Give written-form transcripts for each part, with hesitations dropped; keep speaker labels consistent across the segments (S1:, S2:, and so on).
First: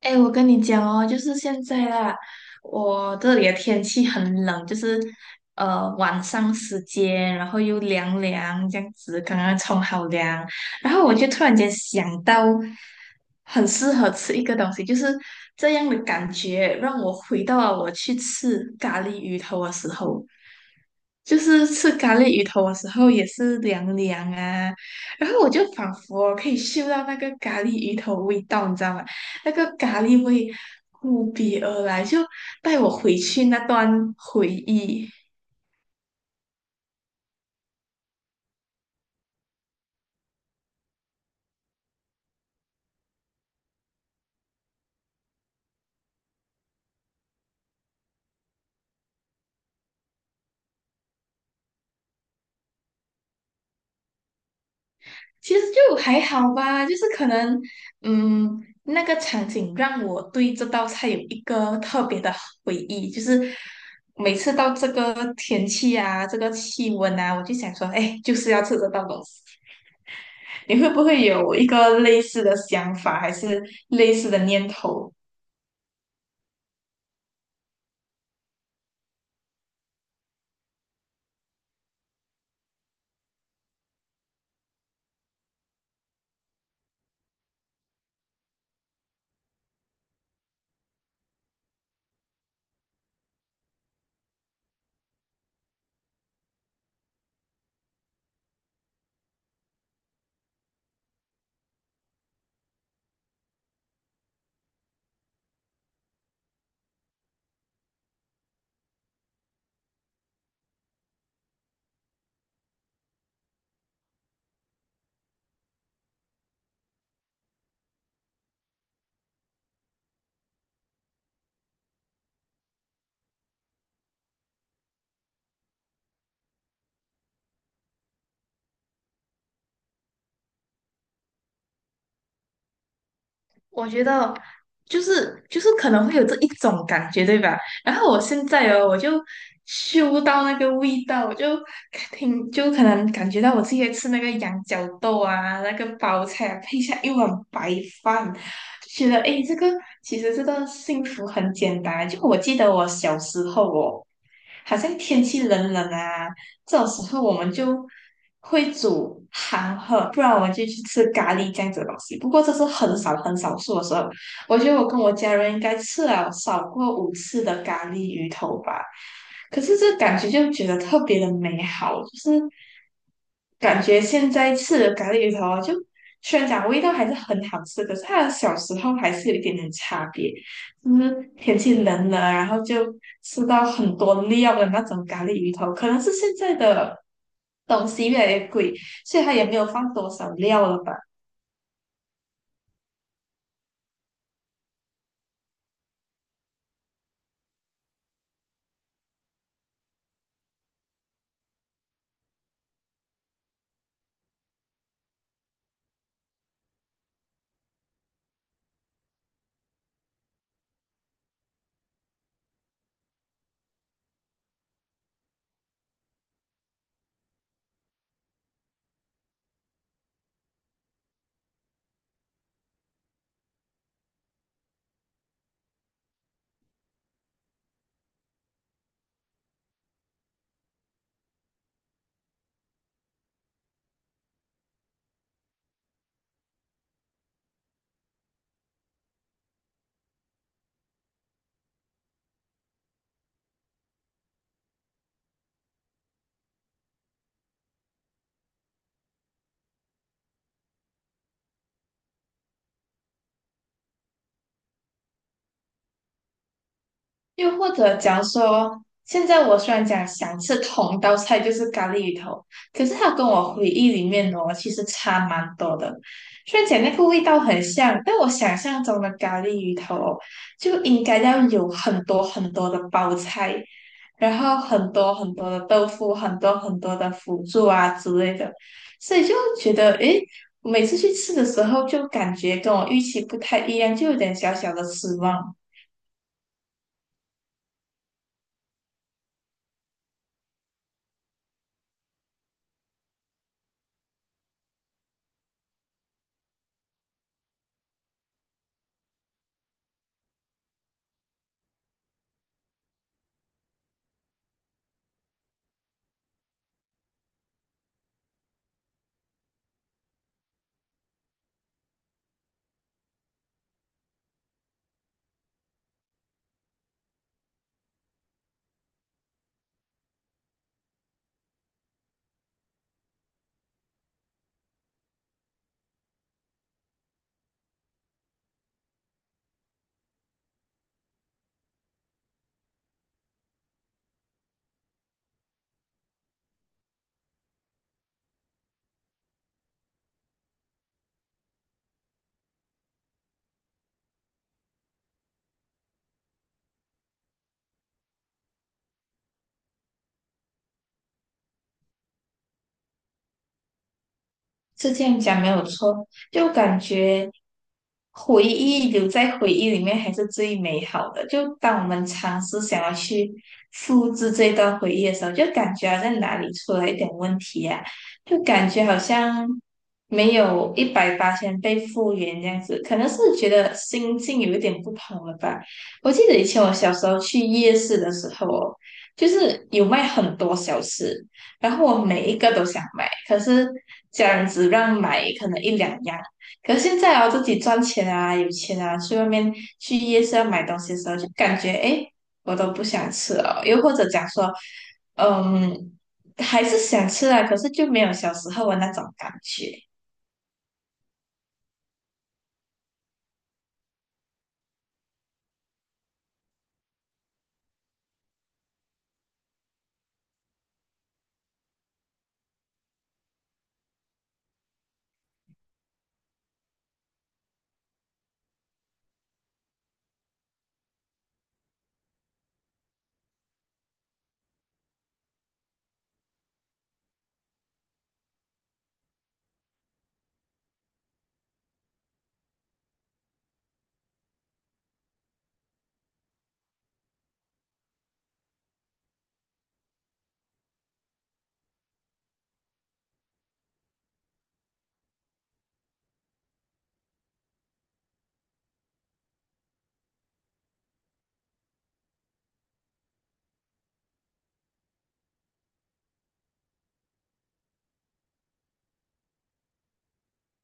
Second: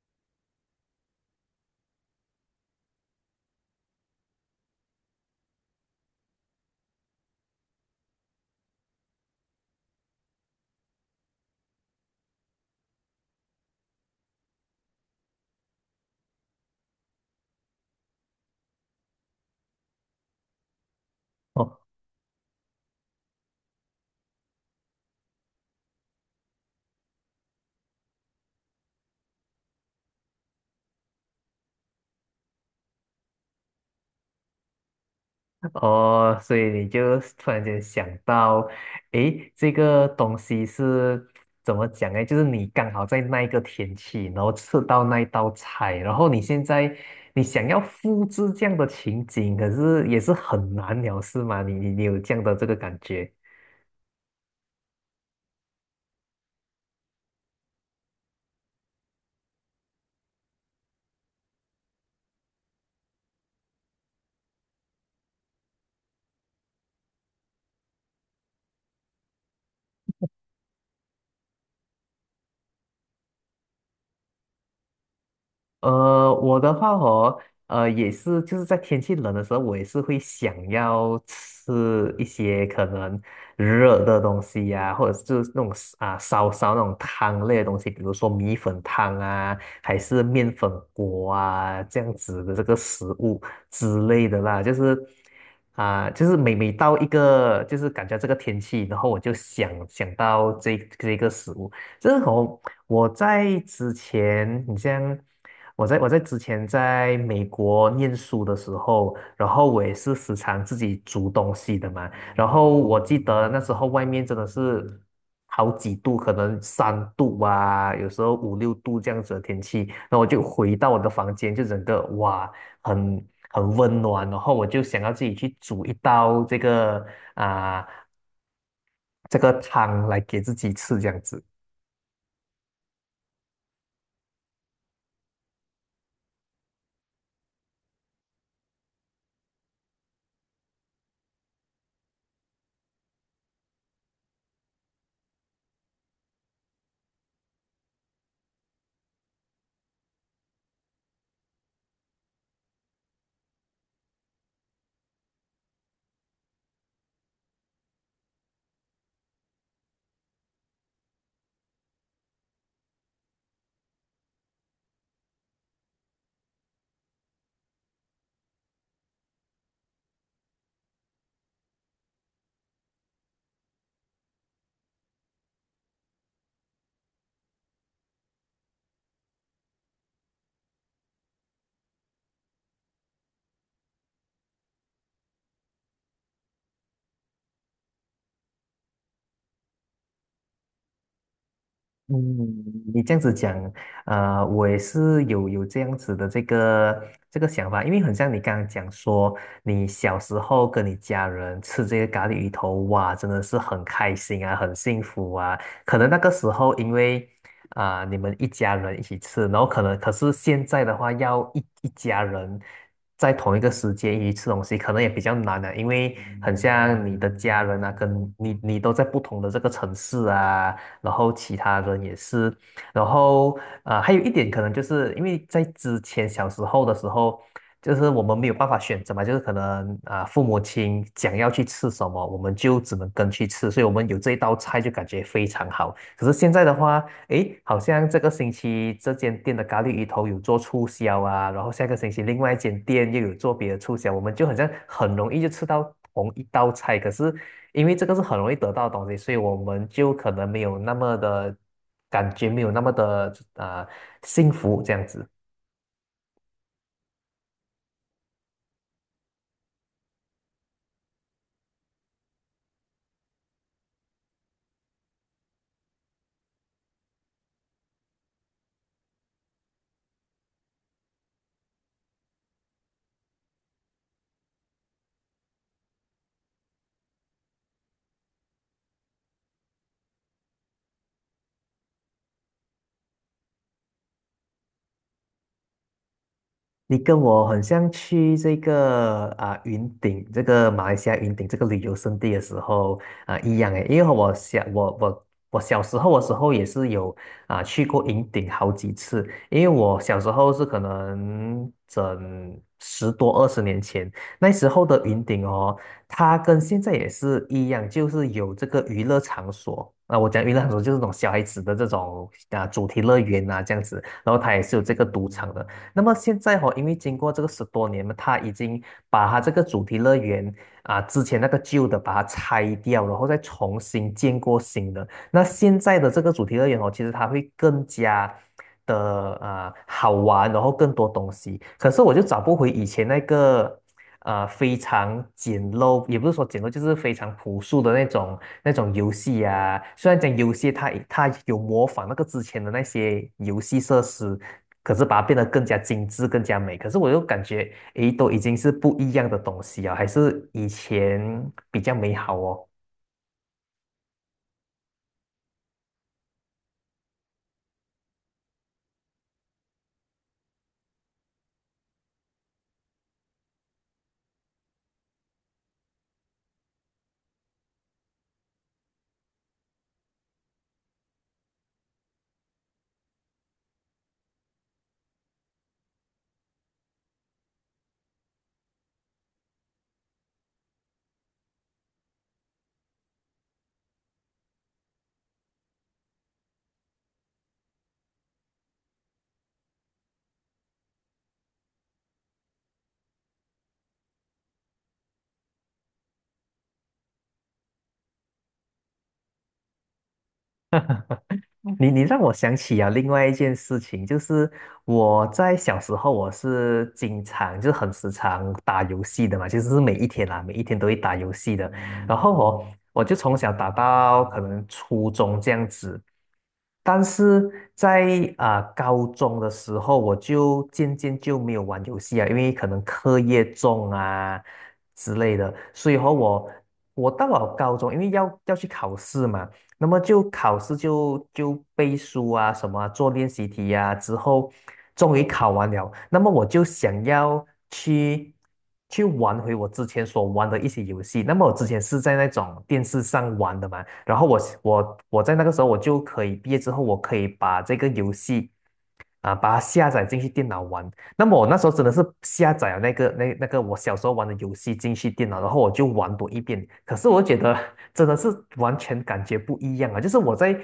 S1: 哎，我跟你讲哦，就是现在啦，我这里的天气很冷，就是晚上时间，然后又凉凉这样子，刚刚冲好凉，然后我就突然间想到，很适合吃一个东西，就是这样的感觉，让我回到了我去吃咖喱鱼头的时候，就 是
S2: 哦
S1: 吃咖喱鱼头的时候也是凉凉啊，然后我就仿佛可以嗅到那个咖喱鱼头味道，你知道吗？那个咖喱味扑鼻而来，就带我回去那段回忆。
S2: 哦，所以你就突然间想到，诶，这个东西是怎么讲呢？就是你刚好在那一个天气，然后吃到那一道菜，然后你现在你想要复制这样的情景，可是也是很难了，是吗？你有这样的这个感觉？
S1: 其实就还好吧，就是可能，嗯，那个场景让我对这道菜有一个特别的回忆，就是每次到这个天气啊，这个气温啊，我就想说，哎，就是要吃这道东西。你会不会有一个类似的想法，还是类似的念头？
S2: 我的话哦，也是，就是在天气冷的时候，我也是会想要吃一些可能热的东西呀、或者是就是那种烧烧那种汤类的东西，比如说米粉汤啊，还是面粉锅啊这样子的这个食物之类的啦，就是每每到一个就是感觉这个天气，然后我就想到这个食物。这是我在之前，你像我在之前在美国念书的时候，然后我也是时常自己煮东西的嘛。然后我记得那时候外面真的是好几度，可能3度啊，有时候5、6度这样子的天气。那我就回到我的房间，就整个哇，很温暖。然后我就想要自己去煮一道啊、这个汤来给自己吃这样子。
S1: 我觉得就是可能会有这一种感觉，对吧？然后我现在哦，我就嗅到那个味道，我就听就可能感觉到我自己在吃那个羊角豆啊，那个包菜啊配下一碗白饭，就觉得诶，这个其实这个幸福很简单。就我记得我小时候哦，好像天气冷冷啊。这种时候我们就会煮韩喝，不然我们就去吃咖喱这样子的东西。不过这是很少很少数的时候，我觉得我跟我家人应该吃了少过5次的咖喱鱼头吧。可是这感觉就觉得特别的美好，就是感觉现在吃的咖喱鱼头啊就虽然讲味道还是很好吃，可是它的小时候还是有一点点差别。就是天气冷了，然后就吃到很多料的那种咖喱鱼头，可能是现在的东西越来越贵，所以它也没有放多少料了吧？
S2: 嗯，你这样子讲，我也是有这样子的这个想法，因为很像你刚刚讲说，你小时候跟你家人吃这个咖喱鱼头，哇，真的是很开心啊，很幸福啊。可能那个时候因为你们一家人一起吃，然后可是现在的话，要一家人在同一个时间一起吃东西，可能也比较难了、因为很像你的家人啊，跟你都在不同的这个城市啊。然后其他人也是，然后还有一点可能就是因为在之前小时候的时候，就是我们没有办法选择嘛，就是可能父母亲想要去吃什么，我们就只能跟去吃，所以我们有这一道菜就感觉非常好。可是现在的话，诶，好像这个星期这间店的咖喱鱼头有做促销啊，然后下个星期另外一间店又有做别的促销，我们就好像很容易就吃到同一道菜，可是因为这个是很容易得到的东西，所以我们就可能没有那么的感觉，没有那么的幸福这样子。
S1: 又或者假如说，现在我虽然讲想吃同道菜就是咖喱鱼头，可是它跟我回忆里面哦，其实差蛮多的。虽然讲那个味道很像，但我想象中的咖喱鱼头哦就应该要有很多很多的包菜。然后很多很多的豆腐，很多很多的辅助啊之类的，所以就觉得，诶，我每次去吃的时候就感觉跟我预期不太一样，就有点小小的失望。
S2: 你跟我很像去这个云顶，这个马来西亚云顶这个旅游胜地的时候一样诶，因为我小时候的时候也是有去过云顶好几次，因为我小时候是可能整10多20年前，那时候的云顶哦，它跟现在也是一样，就是有这个娱乐场所。啊，我讲娱乐场所就是那种小孩子的这种主题乐园啊这样子，然后它也是有这个赌场的。那么现在哦，因为经过这个10多年嘛，他已经把他这个主题乐园之前那个旧的把它拆掉，然后再重新建过新的。那现在的这个主题乐园哦，其实它会更加的好玩，然后更多东西。可是我就找不回以前那个非常简陋，也不是说简陋，就是非常朴素的那种游戏啊。虽然讲游戏它有模仿那个之前的那些游戏设施，可是把它变得更加精致、更加美。可是我又感觉，诶，都已经是不一样的东西啊，还是以前比较美好哦。
S1: 是这样讲没有错，就感觉回忆留在回忆里面还是最美好的。就当我们尝试想要去复制这段回忆的时候，就感觉好像哪里出了一点问题啊，就感觉好像没有一百八千被复原这样子，可能是觉得心境有一点不同了吧。我记得以前我小时候去夜市的时候哦，就是有卖很多小吃。然后我每一个都想买，可是家人只让买可能一两样。可是现在啊，自己赚钱啊，有钱啊，去外面去夜市要买东西的时候，就感觉诶，我都不想吃了。又或者讲说，嗯，还是想吃啊，可是就没有小时候的那种感觉。
S2: 你让我想起啊，另外一件事情，就是我在小时候，我是经常就是很时常打游戏的嘛，其实是每一天啦，每一天都会打游戏的。然后我就从小打到可能初中这样子，但是在高中的时候，我就渐渐就没有玩游戏啊，因为可能课业重啊之类的，所以和我到了高中，因为要去考试嘛。那么就考试就背书啊，什么啊做练习题呀、之后终于考完了。那么我就想要去去玩回我之前所玩的一些游戏。那么我之前是在那种电视上玩的嘛，然后我在那个时候我就可以毕业之后，我可以把这个游戏啊，把它下载进去电脑玩。那么我那时候真的是下载了那个我小时候玩的游戏进去电脑，然后我就玩多一遍。可是我觉得真的是完全感觉不一样啊！就是我在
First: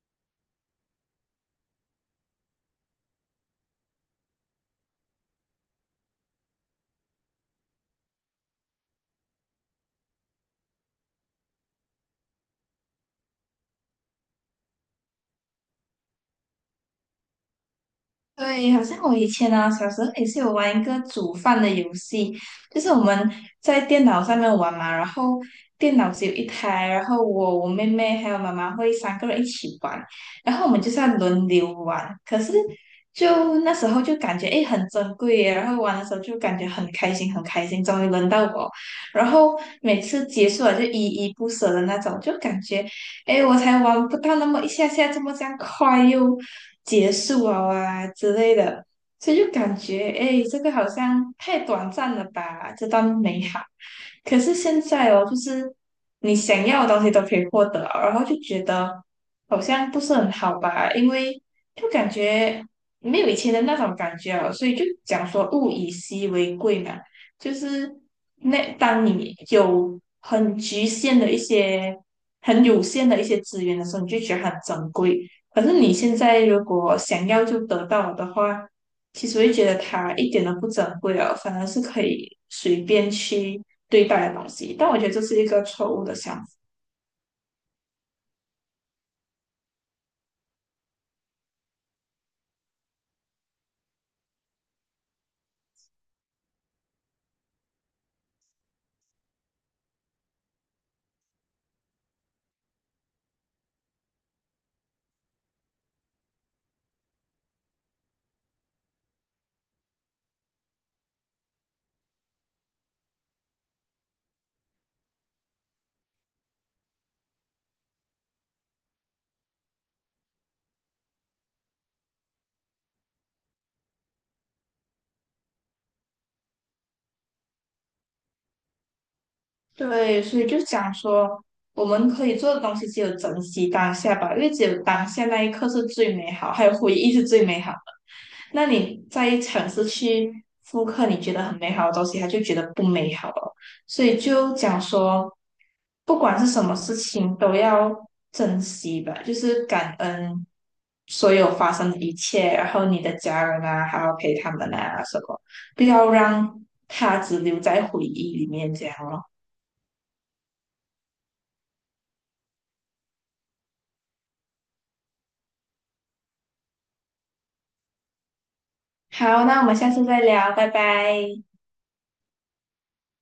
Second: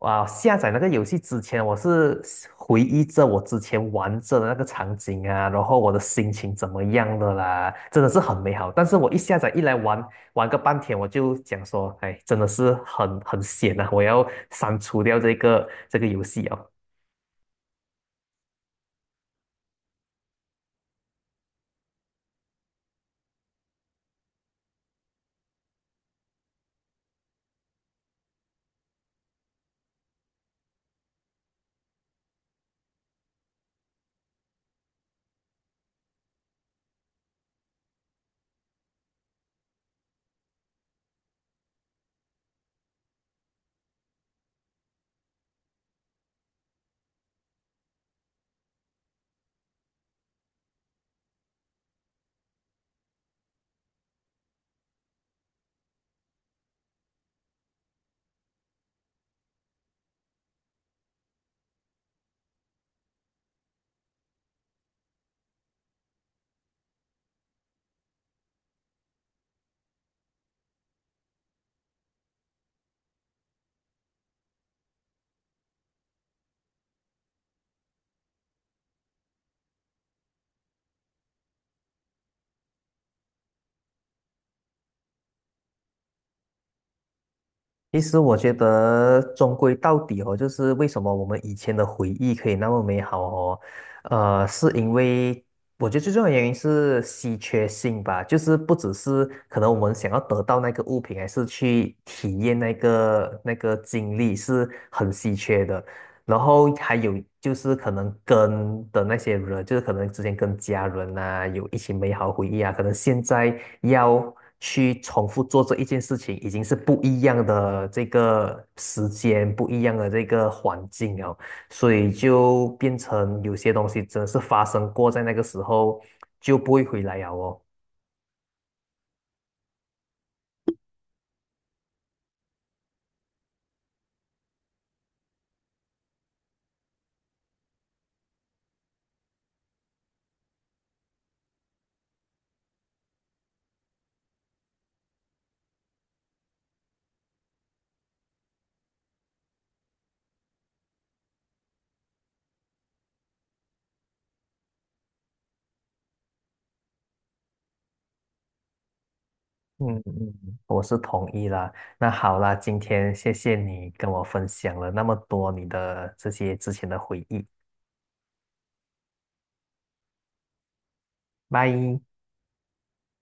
S2: 啊、下载那个游戏之前，我是回忆着我之前玩着的那个场景啊，然后我的心情怎么样的啦，真的是很美好。但是我一下载一来玩玩个半天，我就讲说，哎，真的是很闲啊，我要删除掉这个游戏啊。
S1: 对，好像我以前啊，小时候也是有玩一个煮饭的游戏，就是我们在电脑上面玩嘛，然后电脑只有一台，然后我、我妹妹还有妈妈会3个人一起玩，然后我们就是要轮流玩。可是就那时候就感觉诶很珍贵耶，然后玩的时候就感觉很开心很开心，终于轮到我，然后每次结束了就依依不舍的那种，就感觉哎，我才玩不到那么一下下，这么这样快又结束了啊之类的，所以就感觉哎，这个好像太短暂了吧，这段美好。可是现在哦，就是你想要的东西都可以获得，然后就觉得好像不是很好吧，因为就感觉没有以前的那种感觉了，所以就讲说物以稀为贵嘛。就是那当你有很局限的一些、很有限的一些资源的时候，你就觉得它很珍贵。可是你现在如果想要就得到的话，其实会觉得它一点都不珍贵了，反而是可以随便去对待的东西。但我觉得这是一个错误的想法。
S2: 其实我觉得，终归到底哦，就是为什么我们以前的回忆可以那么美好哦，是因为我觉得最重要的原因是稀缺性吧，就是不只是可能我们想要得到那个物品，还是去体验那个经历是很稀缺的。然后还有就是可能跟的那些人，就是可能之前跟家人啊有一起美好回忆啊，可能现在要去重复做这一件事情，已经是不一样的这个时间，不一样的这个环境哦，所以就变成有些东西真的是发生过在那个时候就不会回来了哦。
S1: 对，所以就讲说，我们可以做的东西只有珍惜当下吧，因为只有当下那一刻是最美好，还有回忆是最美好。那你再尝试去复刻你觉得很美好的东西，他就觉得不美好了。所以就讲说，不管是什么事情都要珍惜吧，就是感恩所有发生的一切，然后你的家人啊，还要陪他们啊什么，不要让它只留在回忆里面这样咯。
S2: 嗯嗯，我是同意啦。那好啦，今天谢谢你跟我分享了那么多你的这些之前的回忆。
S1: 好，那我们下次再聊，拜拜。
S2: 拜。